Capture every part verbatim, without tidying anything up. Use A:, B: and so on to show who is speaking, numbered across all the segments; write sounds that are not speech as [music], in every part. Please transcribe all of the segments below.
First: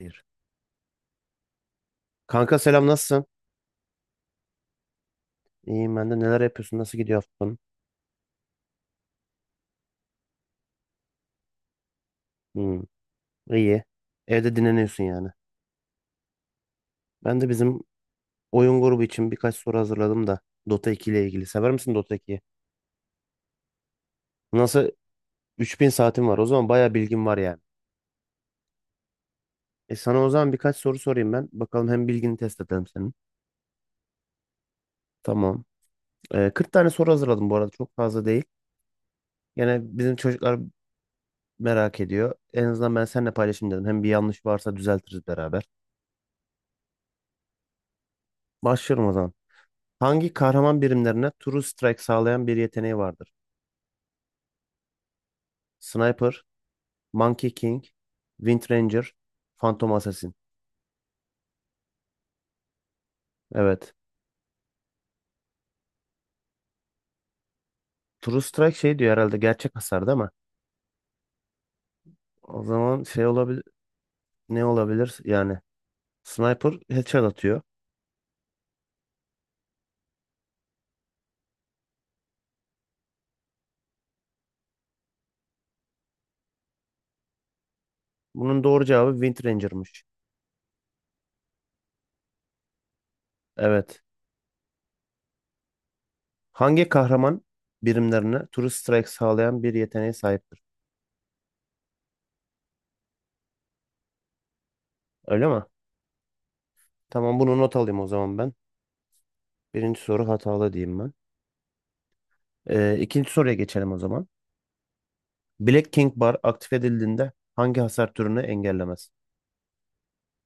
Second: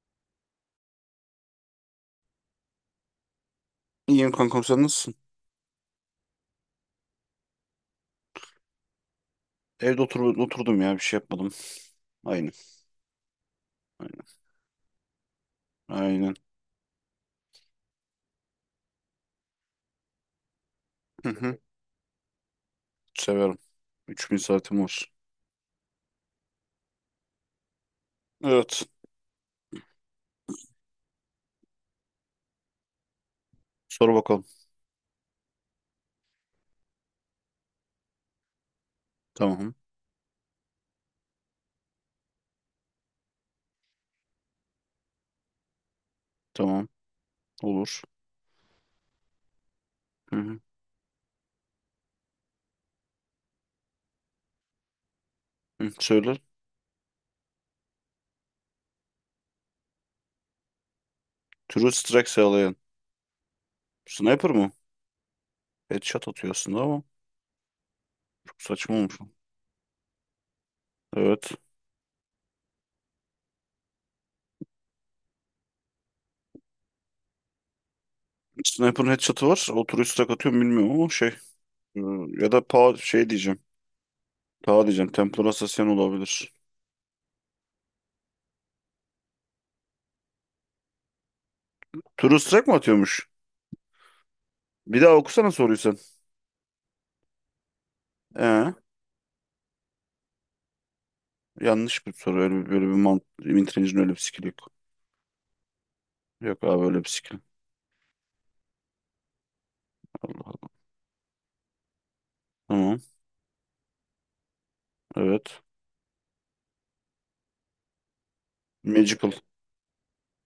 A: Bir. Kanka, selam, nasılsın?
B: İyiyim kankam sen nasılsın?
A: İyiyim ben de. Neler yapıyorsun? Nasıl gidiyor haftan?
B: Evde otur oturdum ya bir şey yapmadım. Aynen.
A: Hmm, iyi.
B: Aynen.
A: Evde dinleniyorsun yani.
B: Aynen.
A: Ben de bizim oyun grubu için birkaç soru hazırladım da, Dota iki ile
B: Hı
A: ilgili.
B: hı.
A: Sever misin Dota ikiyi?
B: Severim. üç bin saatim
A: Nasıl
B: olsun.
A: üç bin saatim var. O zaman bayağı bilgim var yani.
B: Evet.
A: E sana o zaman birkaç soru sorayım ben. Bakalım, hem bilgini test edelim senin.
B: Sor bakalım.
A: Tamam. E, kırk tane soru hazırladım bu arada. Çok fazla değil.
B: Tamam.
A: Gene bizim çocuklar merak ediyor. En azından ben seninle paylaşayım dedim. Hem bir yanlış varsa düzeltiriz beraber.
B: Tamam. Olur.
A: Başlıyorum o zaman. Hangi
B: Hı hı.
A: kahraman birimlerine True Strike sağlayan bir yeteneği vardır?
B: Hı,
A: Sniper,
B: söyle.
A: Monkey King, Wind Ranger, Phantom Assassin.
B: True Strike sağlayan.
A: Evet.
B: Sniper mı? Headshot atıyor aslında ama
A: True
B: çok
A: Strike
B: saçma
A: şey diyor
B: olmuş o.
A: herhalde, gerçek hasar değil mi?
B: Evet.
A: O zaman şey olabilir, ne olabilir yani? Sniper headshot atıyor.
B: Sniper'ın headshot'ı var. O True Strike atıyor mu bilmiyorum ama şey. e, Ya da pa şey diyeceğim. Ta diyeceğim. Templar Assassin olabilir.
A: Bunun doğru cevabı Wind Ranger'mış.
B: True Strike mi atıyormuş?
A: Evet.
B: Bir daha okusana soruyu sen.
A: Hangi kahraman birimlerine True
B: Ee?
A: Strike sağlayan bir yeteneğe sahiptir?
B: Yanlış bir soru. Öyle bir, böyle bir mant Wintrage'in öyle bir skill'i yok.
A: Öyle mi?
B: Yok abi öyle bir skill.
A: Tamam, bunu not alayım o zaman ben. Birinci soru
B: Allah Allah.
A: hatalı diyeyim ben. Ee,
B: Tamam.
A: ikinci soruya geçelim o zaman.
B: Evet.
A: Black King Bar aktif edildiğinde hangi hasar türünü engellemez?
B: Magical.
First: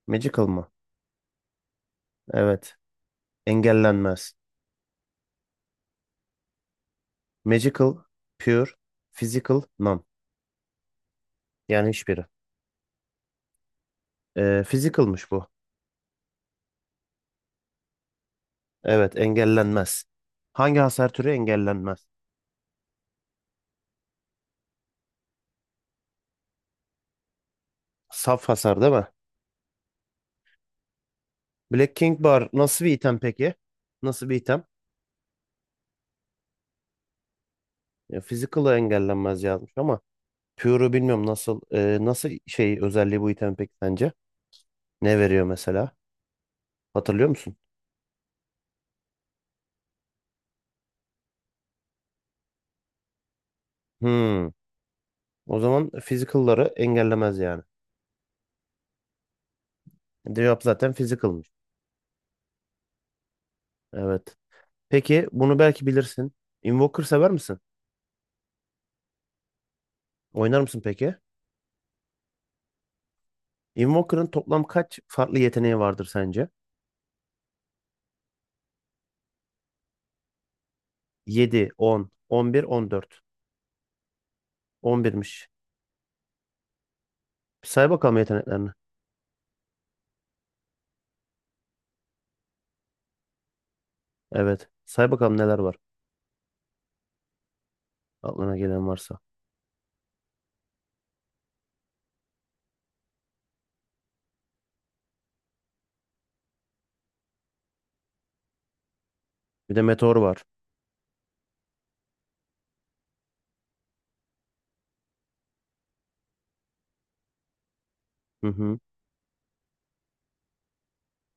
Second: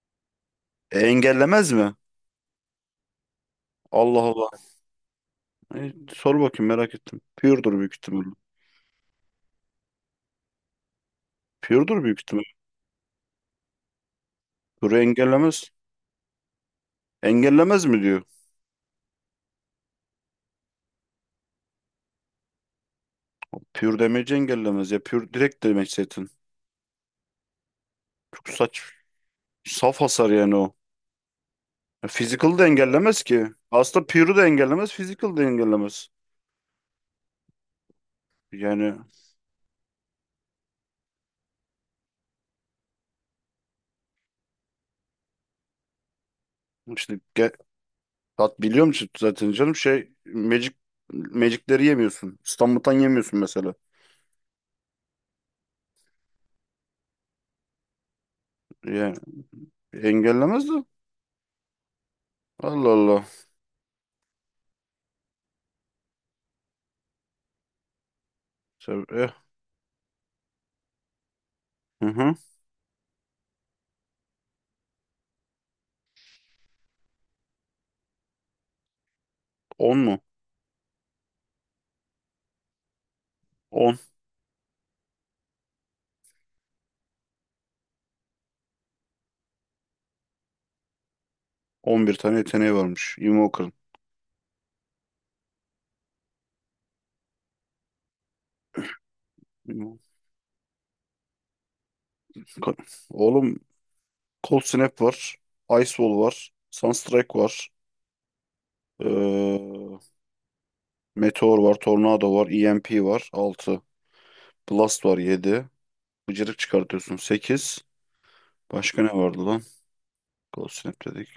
A: Magical mı?
B: E, engellemez mi?
A: Evet.
B: Allah
A: Engellenmez.
B: Allah. E, sor bakayım merak ettim. Pure'dur büyük
A: Magical,
B: ihtimalle.
A: Pure, Physical, None. Yani
B: Pure'dur büyük
A: hiçbiri.
B: ihtimalle.
A: Ee,
B: Pure
A: physical'mış bu.
B: engellemez. Engellemez mi diyor.
A: Evet, engellenmez. Hangi hasar türü engellenmez?
B: Pure damage engellemez. Ya pure direkt damage zaten.
A: Saf
B: Çok
A: hasar
B: saç.
A: değil mi?
B: Saf hasar yani o.
A: Black
B: Ya,
A: King Bar
B: physical da
A: nasıl bir item
B: engellemez ki.
A: peki?
B: Aslında
A: Nasıl bir
B: pure'u da
A: item?
B: engellemez. Physical da engellemez.
A: E, physical'ı
B: Yani
A: engellenmez yazmış ama Pure'u bilmiyorum, nasıl e, nasıl şey özelliği bu item peki sence? Ne veriyor mesela?
B: işte
A: Hatırlıyor musun?
B: ge- tat biliyor musun zaten canım şey Magic Magic'leri yemiyorsun. İstanbul'dan yemiyorsun mesela.
A: Hmm. O zaman physical'ları engellemez yani.
B: Yani
A: Cevap
B: engellemez de.
A: zaten physical'mış.
B: Allah Allah.
A: Evet. Peki bunu belki bilirsin. Invoker sever misin?
B: Tabii. eh,
A: Oynar mısın peki?
B: Hı hı.
A: Invoker'ın toplam kaç farklı yeteneği vardır sence?
B: On mu?
A: yedi, on, on bir, on dört.
B: On.
A: on birmiş. Bir say bakalım yeteneklerini.
B: On bir tane yeteneği varmış Invoker'ın.
A: Evet. Say bakalım neler var. Aklına gelen varsa.
B: Invoker. Oğlum Cold Snap var. Ice Wall var. Sunstrike var.
A: Bir de
B: Ee,
A: meteor var.
B: Meteor var. Tornado var. E M P var. Altı. Blast var. Yedi. Bıcırık çıkartıyorsun. Sekiz.
A: Hı hı.
B: Başka ne vardı lan? Cold Snap dedik.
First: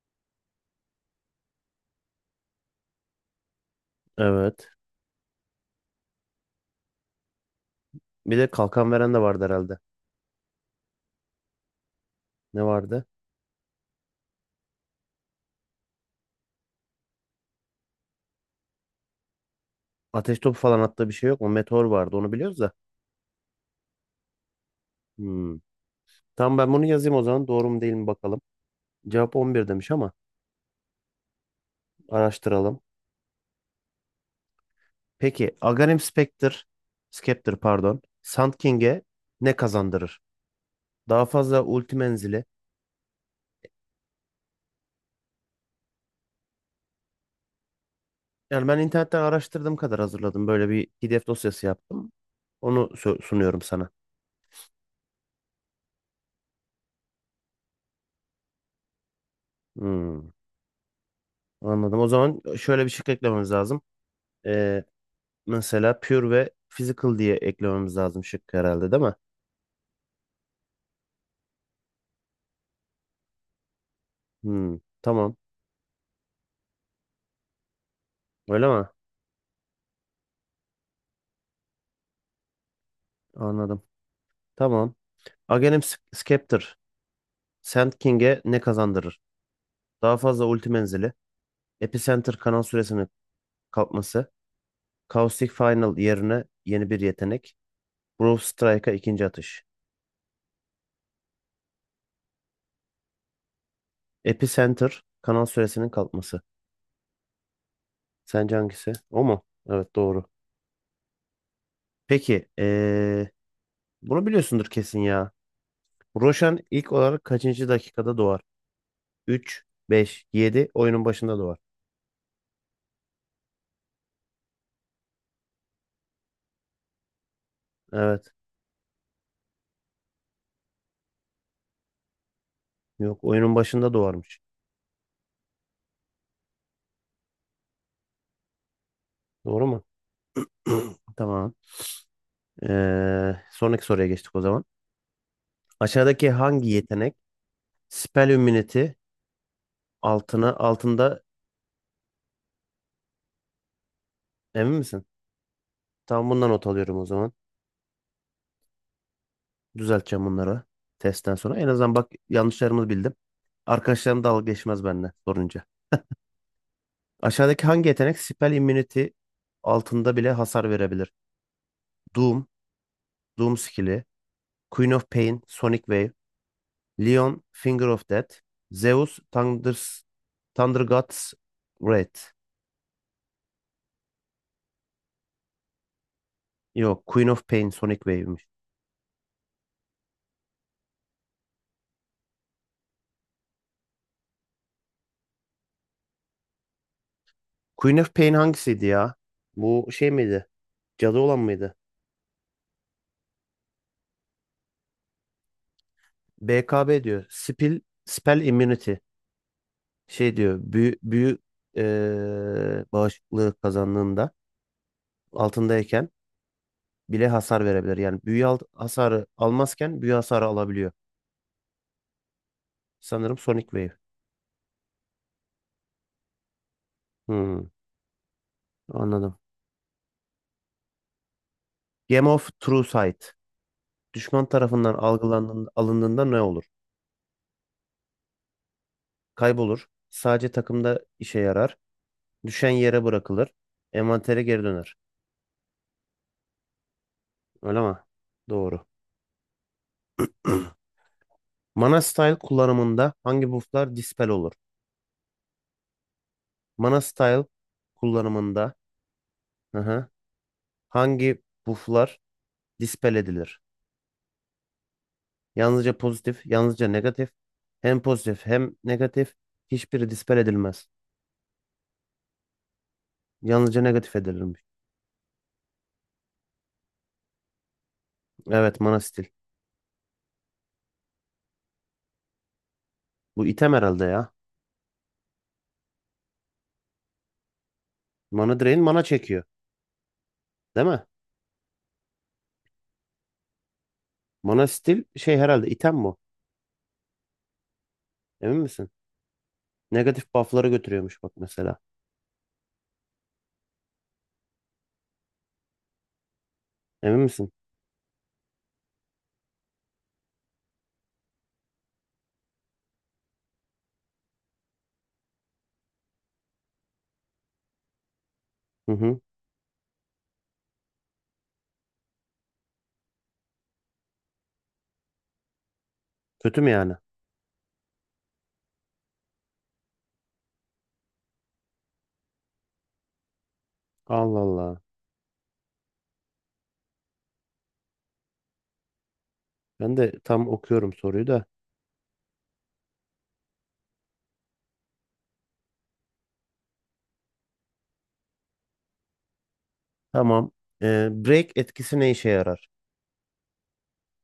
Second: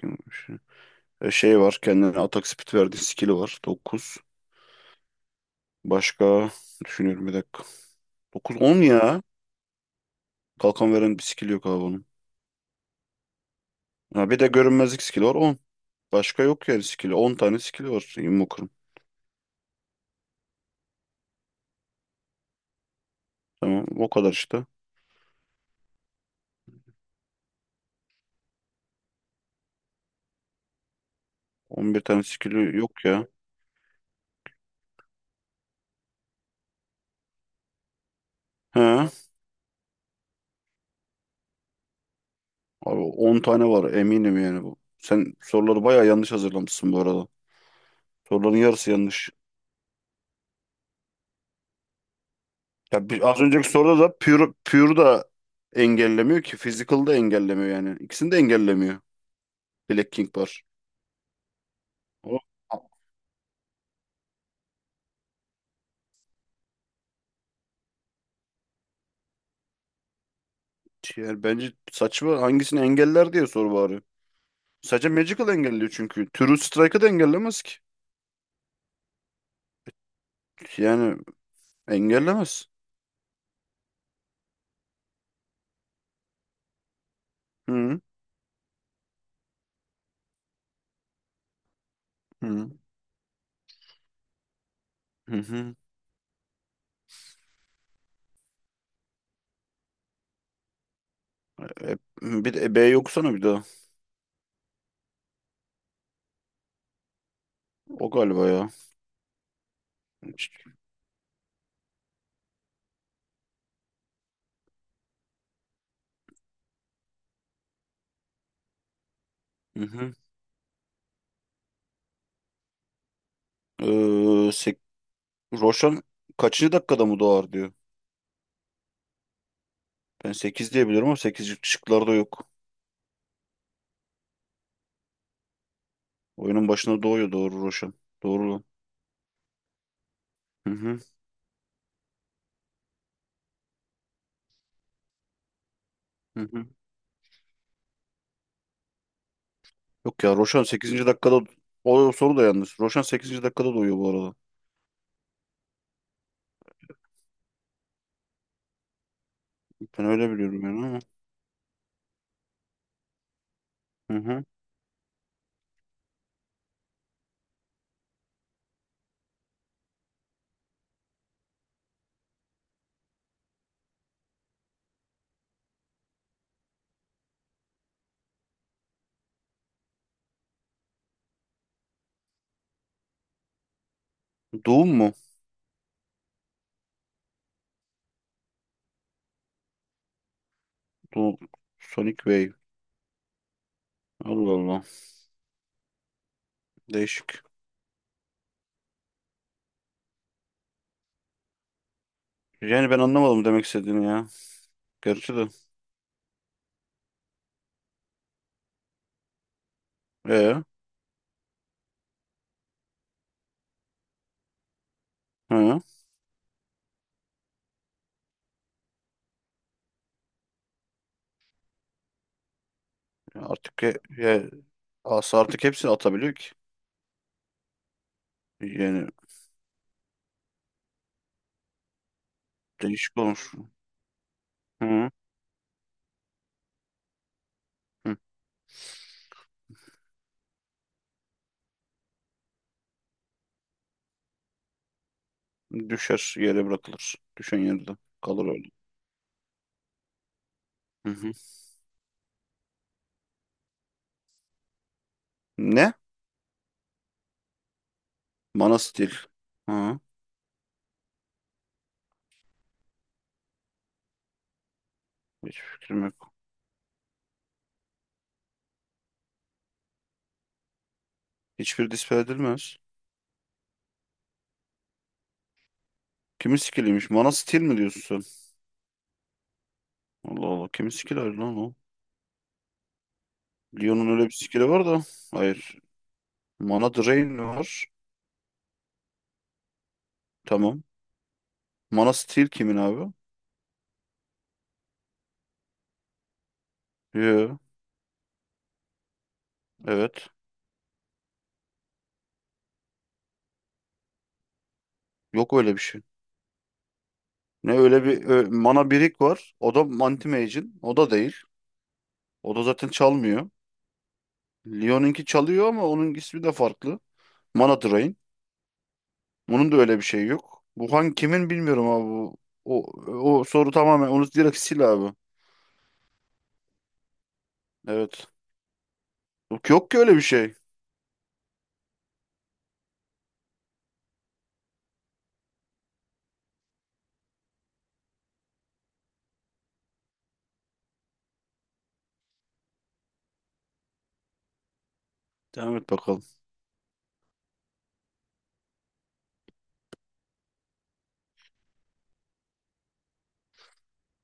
B: E, şey var. Kendine atak speed verdiği skill'i var. Dokuz.
A: Evet.
B: Başka düşünüyorum bir dakika.
A: Bir de
B: Dokuz, on
A: kalkan veren de
B: ya.
A: vardı herhalde.
B: Kalkan veren bir skill yok abi onun.
A: Ne vardı?
B: Ha, bir de görünmezlik skill'i var. On. Başka yok yani skill'i. On tane skill'i var Invoker'ın.
A: Ateş topu falan attığı bir şey yok mu? Meteor vardı. Onu biliyoruz da.
B: Tamam o kadar işte.
A: Hmm. Tamam, ben bunu yazayım o zaman. Doğru mu değil mi bakalım. Cevap on bir demiş ama
B: On bir tane skill'i
A: araştıralım.
B: yok ya.
A: Peki Aghanim Spectre, Scepter pardon, Sand King'e
B: He.
A: ne kazandırır? Daha fazla ulti menzili.
B: Abi on tane var eminim yani bu. Sen soruları bayağı yanlış hazırlamışsın bu arada. Soruların
A: Yani ben
B: yarısı
A: internetten
B: yanlış.
A: araştırdığım kadar hazırladım. Böyle bir P D F dosyası yaptım. Onu
B: Ya
A: sö-
B: bir, az
A: sunuyorum
B: önceki
A: sana.
B: soruda da pure, pure da engellemiyor ki. Physical da engellemiyor yani. İkisini de engellemiyor. Black
A: Hmm,
B: King var.
A: anladım. O
B: O
A: zaman şöyle bir şık eklememiz lazım. Ee, mesela Pure ve Physical diye eklememiz lazım şık herhalde değil mi?
B: yani bence saçma, hangisini engeller diye soru bari.
A: Hmm,
B: Sadece
A: tamam.
B: Magical engelliyor çünkü. True Strike'ı da engellemez ki.
A: Öyle mi?
B: Yani engellemez.
A: Anladım. Tamam. Aghanim Scepter, Sand
B: Hı
A: King'e ne kazandırır? Daha fazla ulti menzili, Epicenter kanal
B: hı.
A: süresinin kalkması,
B: Hı
A: Caustic
B: hı.
A: Final yerine yeni bir yetenek, Brawl Strike'a ikinci atış.
B: E, bir de e, B yoksana bir daha.
A: Epicenter kanal süresinin kalkması.
B: O galiba
A: Sence
B: ya.
A: hangisi? O mu? Evet, doğru. Peki, ee, bunu biliyorsundur kesin ya. Roshan ilk olarak kaçıncı dakikada doğar? üç,
B: Hı hı.
A: beş, yedi, oyunun başında doğar.
B: Ee, sek- Roshan kaçıncı dakikada mı doğar diyor.
A: Evet.
B: Ben sekiz diyebilirim ama sekiz şıklarda yok.
A: Yok, oyunun başında doğarmış.
B: Oyunun başında doğuyor doğru Roshan. Doğru lan.
A: Doğru mu?
B: Hı hı.
A: [clears throat] Tamam. Ee, sonraki soruya geçtik o zaman. Aşağıdaki
B: Hı hı.
A: hangi yetenek Spell Immunity
B: Yok ya,
A: altına
B: Roshan sekizinci
A: altında
B: dakikada, o soru da yanlış. Roshan sekizinci dakikada doğuyor bu arada.
A: emin misin? Tamam, bundan not alıyorum o zaman.
B: Ben
A: Düzelteceğim
B: öyle
A: bunları
B: biliyorum yani ama.
A: testten sonra. En azından bak, yanlışlarımı bildim.
B: Hı
A: Arkadaşlarım dalga
B: hı.
A: geçmez benimle sorunca. Aşağıdaki hangi yetenek Spell Immunity altında bile hasar verebilir? Doom, Doom skill'i, Queen of Pain, Sonic Wave, Leon, Finger of Death, Zeus, Thunders, Thunder God's Wrath.
B: Doom mu?
A: Yok, Queen of Pain, Sonic Wave'miş.
B: Doom. Sonic Wave. Allah Allah. Değişik.
A: Queen of Pain hangisiydi ya? Bu şey miydi? Cadı olan mıydı?
B: Yani ben anlamadım demek istediğini ya. Gerçi de.
A: B K B diyor. Spell, spell immunity. Şey diyor.
B: Ee,
A: Büyü, büyü eee bağışıklığı kazandığında
B: hı.
A: altındayken bile hasar verebilir. Yani büyü al- hasarı almazken büyü hasarı alabiliyor. Sanırım
B: Ya
A: Sonic
B: artık he,
A: Wave.
B: he, asa artık hepsini atabiliyor ki.
A: Hmm,
B: Yani
A: anladım. Game of True
B: değişik
A: Sight.
B: olmuş.
A: Düşman
B: Hı
A: tarafından
B: hı.
A: algılandığında, alındığında ne olur? Kaybolur. Sadece takımda işe yarar. Düşen yere bırakılır. Envantere geri döner.
B: Düşer yere bırakılır. Düşen
A: Öyle mi?
B: yerde kalır öyle.
A: Doğru.
B: Hı hı.
A: Mana Style kullanımında hangi bufflar dispel olur?
B: Ne?
A: Manastyle kullanımında,
B: Mana Steel.
A: hı
B: Hı.
A: hı, hangi bufflar dispel edilir?
B: Hiç
A: Yalnızca
B: fikrim yok.
A: pozitif, yalnızca negatif. Hem pozitif hem negatif. Hiçbiri dispel edilmez.
B: Hiçbir dispel edilmez.
A: Yalnızca negatif edilirmiş.
B: Kimin skilliymiş? Mana Steel mi diyorsun sen?
A: Evet, mana stil.
B: Allah Allah. Kimin skilli lan o?
A: Bu item herhalde
B: Lyon'un öyle bir
A: ya.
B: skill'i var da. Hayır. Mana Drain var.
A: Mana drain mana çekiyor.
B: Tamam.
A: Değil mi?
B: Mana Steal kimin abi?
A: Mana stil şey herhalde item bu.
B: Yo.
A: Emin misin?
B: Evet.
A: Negatif buff'ları götürüyormuş bak mesela.
B: Yok öyle bir şey.
A: Emin misin?
B: Ne öyle bir ö- Mana Birik var. O da Anti-Mage'in. O da değil. O da zaten çalmıyor. Lyon'unki çalıyor ama onun ismi de farklı. Mana Drain.
A: Hı hı.
B: Bunun da öyle bir şey yok. Bu hangi kimin bilmiyorum abi bu. O, o soru tamamen onu direkt sil abi.
A: Kötü mü yani?
B: Evet. Yok, yok ki öyle bir şey.
A: Allah Allah. Ben de tam okuyorum soruyu da.
B: Devam et bakalım.
A: Tamam. Ee, break etkisi ne işe yarar?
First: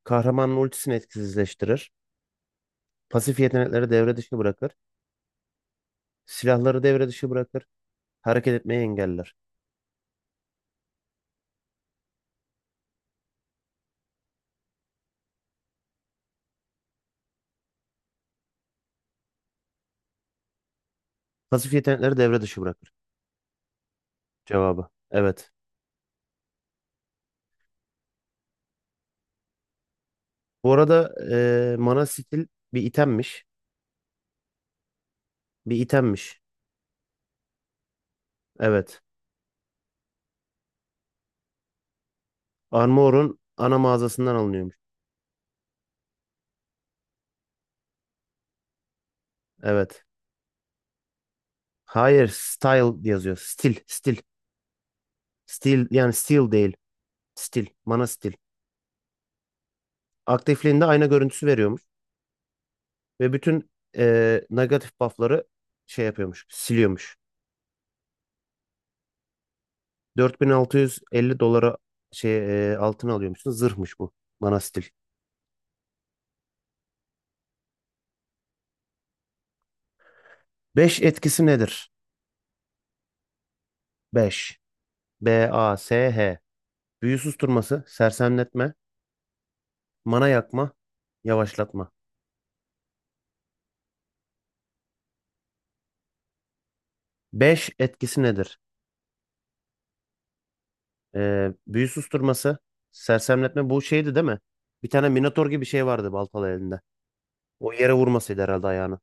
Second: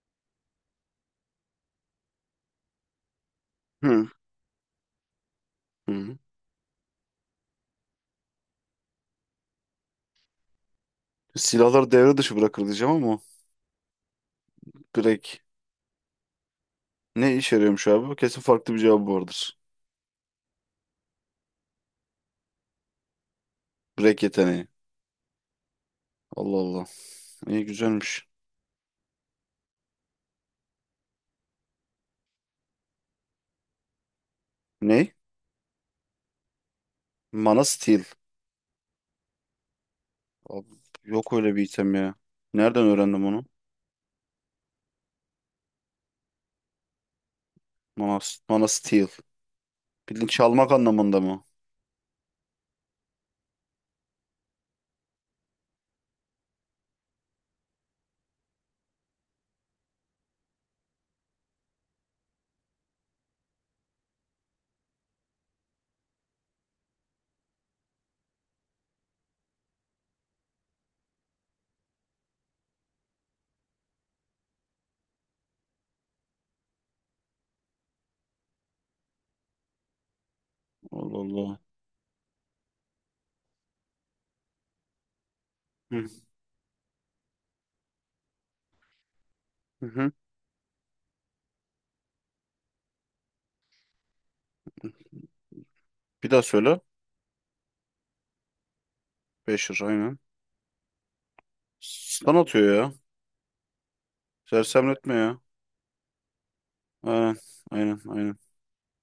A: Kahramanın ultisini etkisizleştirir. Pasif yetenekleri
B: Hı.
A: devre dışı bırakır.
B: Hı.
A: Silahları devre dışı bırakır. Hareket etmeyi engeller.
B: Silahlar devre dışı bırakır diyeceğim ama direkt. Ne işe yarıyormuş abi? Kesin farklı bir cevabı vardır.
A: Pasif yetenekleri devre dışı bırakır.
B: Break yeteneği.
A: Cevabı. Evet.
B: Allah Allah. İyi güzelmiş.
A: Bu arada eee mana skill bir itemmiş.
B: Ne?
A: Bir itemmiş.
B: Mana Steel.
A: Evet.
B: Abi, yok öyle bir item ya. Nereden öğrendim
A: Armor'un
B: onu?
A: ana mağazasından alınıyormuş.
B: Mana, Mana Steel.
A: Evet.
B: Bildiğin çalmak anlamında mı?
A: Hayır, style yazıyor. Stil, stil. Stil yani steel değil. Stil, mana stil. Aktifliğinde ayna görüntüsü veriyormuş ve bütün eee negatif buff'ları şey yapıyormuş, siliyormuş. dört bin altı yüz elli dolara şey e, altın alıyormuşsun. Zırhmış bu. Manastil. Beş
B: Allah
A: etkisi
B: Allah.
A: nedir? Beş B A
B: Hı
A: S H. Büyü susturması, sersemletme,
B: hı. Hı.
A: mana yakma, yavaşlatma.
B: Bir daha söyle.
A: Beş etkisi nedir?
B: Beşir aynen.
A: E, büyü
B: Stun
A: susturması,
B: atıyor ya.
A: sersemletme bu şeydi değil mi? Bir tane
B: Sersemletme ya.
A: minotor gibi şey vardı baltalı elinde.
B: Aynen
A: O yere
B: aynen. Aynen.
A: vurmasıydı herhalde ayağını.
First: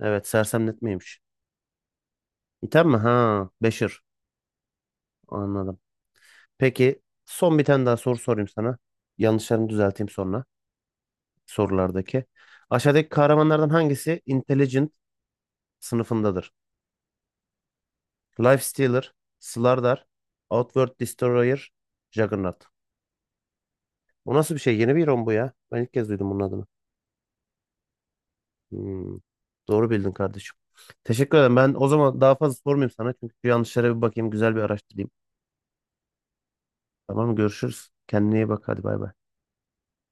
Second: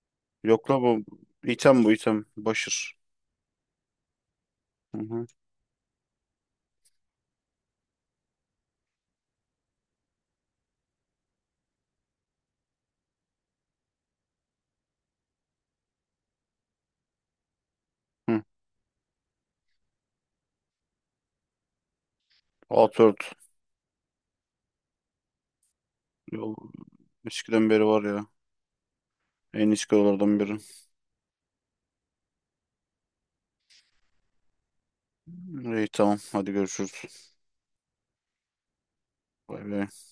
A: Evet,
B: Yok la bu.
A: sersemletmeymiş.
B: İtem bu item.
A: İtem mi?
B: Başır.
A: Ha, Beşir.
B: Hı hı.
A: Anladım. Peki son bir tane daha soru sorayım sana. Yanlışlarımı düzelteyim sonra, sorulardaki. Aşağıdaki kahramanlardan hangisi Intelligent sınıfındadır?
B: Hı.
A: Lifestealer, Slardar, Outward Destroyer, Juggernaut.
B: Outward.
A: Bu nasıl bir şey? Yeni bir hero bu ya. Ben ilk kez duydum bunun
B: Yol-
A: adını.
B: Eskiden beri var ya.
A: Hmm,
B: En
A: Doğru
B: eski
A: bildin
B: yollardan
A: kardeşim.
B: biri.
A: Teşekkür ederim. Ben o zaman daha fazla sormayayım sana. Çünkü şu yanlışlara bir bakayım. Güzel bir araştırayım.
B: İyi tamam. Hadi görüşürüz.
A: Tamam mı? Görüşürüz. Kendine iyi bak. Hadi bay bay.
B: Bay bay.